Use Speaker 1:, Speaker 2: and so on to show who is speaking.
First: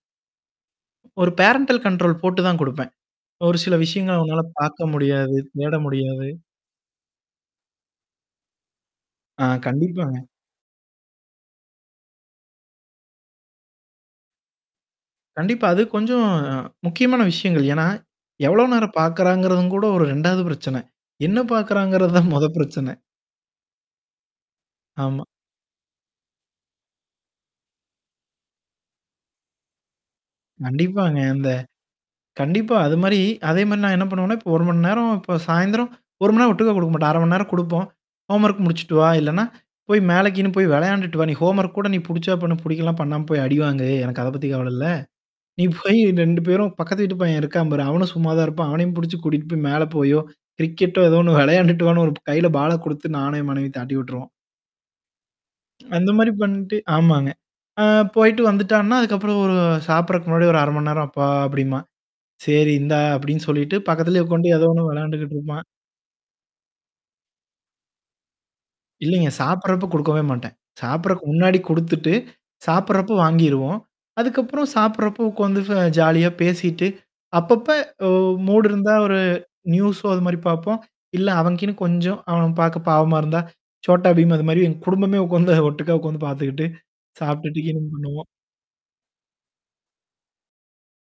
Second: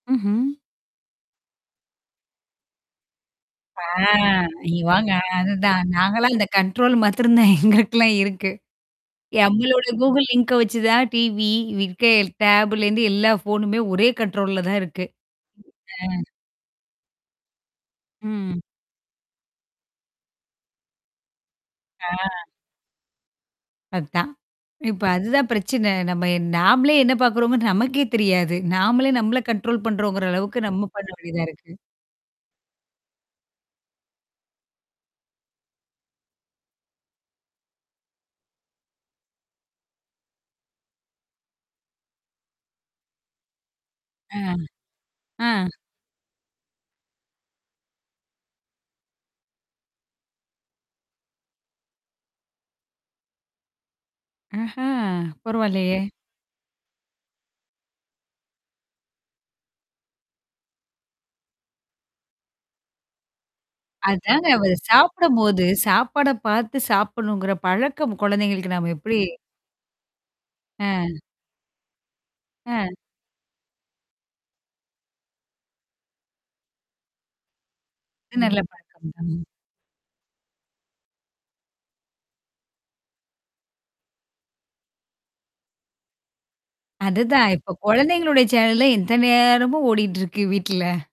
Speaker 1: ம்ஹ்ம்.
Speaker 2: ஒரு parental control போட்டு தான் குடுப்பேன். ஒரு சில
Speaker 1: ஆ
Speaker 2: விஷயங்கள அவங்கனால பார்க்க
Speaker 1: இவாங்க
Speaker 2: முடியாது, தேட
Speaker 1: அதுதான்.
Speaker 2: முடியாது.
Speaker 1: நாங்கலாம் அந்த கண்ட்ரோல் மத்திரந்தான் எங்களுக்கலாம் இருக்கு.
Speaker 2: ஆ
Speaker 1: நம்மளோட
Speaker 2: கண்டிப்பாங்க.
Speaker 1: கூகுள் லிங்க வச்சு தான் டிவி, விக்கெய்ல் டாப் லேருந்து எல்லா ஃபோனுமே ஒரே கண்ட்ரோல் லல தான் இருக்கு.
Speaker 2: கண்டிப்பா. அது
Speaker 1: ஆ.
Speaker 2: கொஞ்சம் முக்கியமான விஷயங்கள். ஏன்னா
Speaker 1: ம்.
Speaker 2: எவ்ளோ நேரம் பார்க்குறாங்கறத கூட ஒரு 2வது பிரச்சனை. என்ன பார்க்குறாங்கிறது தான்
Speaker 1: ஆ.
Speaker 2: மொத பிரச்சனை.
Speaker 1: அதான். இப்ப
Speaker 2: ஆமா.
Speaker 1: அதுதான் பிரச்சனை. நம்ம நாமளே என்ன பார்க்குறோம்ன்னு நமக்கே தெரியாது. நாமளே நம்மள கண்ட்ரோல் பண்ணுறோங்கிற அளவுக்கு நம்ம பண்ண
Speaker 2: கண்டிப்பாங்க.
Speaker 1: வேண்டியதா
Speaker 2: அந்த.
Speaker 1: இருக்கு.
Speaker 2: கண்டிப்பா. அது மாரி அதே மாரி நான் என்ன பண்ணுவேன்னா, இப்ப 1 மணி நேரம் இப்ப சாயந்திரம் 1 மணி நேரம் ஒட்டுக்கா குடுக்க மாட்டேன். 1/2 மணி நேரம் குடுப்போம். ஹோம்வொர்க் முடிச்சுட்டு வா, இல்லன்னா போய் மேலை கீன்னு போய் வெளையாண்டுட்டு வா. நீ ஹோம்வொர்க் கூட நீ புடிச்சா பண்ணு, புடிக்கலனா பண்ணாம போய் அடிவாங்கு. எனக்கு அத
Speaker 1: ஆ
Speaker 2: பத்தி கவல இல்ல.
Speaker 1: ஆ.
Speaker 2: நீ போய் 2 பேரும் பக்கத்து வீட்டுப்பய்யன் என்ன இருக்கா பாரு. அவனும் சும்மா தான் இருப்பான். அவனையும் புடிச்சு கூட்டிட்டு போய் மேல போயோ, கிரிக்கெட் டோ ஏதோ 1 வெளையாண்டுட்டு வான்னு ஒரு கையில பால குடுத்து நானும் என் மனைவியும் தட்டி விட்டுருவோம்.
Speaker 1: ஆஹ பரவால்லையே!
Speaker 2: அந்த மாரி பண்ணட்டு ஆமாங்க. அ போயிட்டு வந்துட்டான்னா, அதுக்கப்புறம் ஒரு சாப்பறதுக்கு முன்னாடி ஒரு 1/2 மணி நேரம் அப்பா அப்டிம்பான். "சரி இந்தா" அப்டின்னு சொல்லிட்டு பக்கத்திலேயே உக்கான்ட்டு ஏதோ
Speaker 1: அதாங்க
Speaker 2: 1 வெளையாண்டுகிட்டு இருப்பான்.
Speaker 1: சாப்பிடும்போது, சாப்பாட பார்த்து சாப்பிடணுங்கிற பழக்கம் குழந்தைகளுக்கு நாம எப்படி?
Speaker 2: இல்லைங்க. சாப்டுறப்ப குடுக்கவே மாட்டேன்.
Speaker 1: அ.
Speaker 2: சாப்பிடறதுக்கு முன்னாடி குடுத்துட்டு
Speaker 1: அ.
Speaker 2: சாப்டுறப்போ வாங்கிருவோம். அதுக்கப்புறம் சாப்படுறப்போ உட்காந்து ஜாலியா பேசிட்டு. அப்பப்ப ஒ
Speaker 1: நல்ல
Speaker 2: மூடு இருந்தா
Speaker 1: பழக்கம்
Speaker 2: ஒரு
Speaker 1: தாங்க.
Speaker 2: நியூஸோ அது மாரி பார்ப்போம். இல்ல அவனுக்குகீனு கொஞ்சம் அவன் பார்க்க பாவமா இருந்தா. சோட்டாபீம் அது மாரி எ குடும்பமே உட்கார்ந்து ஒட்டுக்கா உட்கார்ந்து பார்த்துக்கிட்டு.
Speaker 1: அதுதான். இப்ப
Speaker 2: சாப்ட்டுட்டுக்கீனும் பண்ணுவோம்.
Speaker 1: கொழந்தைங்களுடைய சேனல் ல எத்த நேரமோ ஓடிட்டு இருக்கு வீட்ல?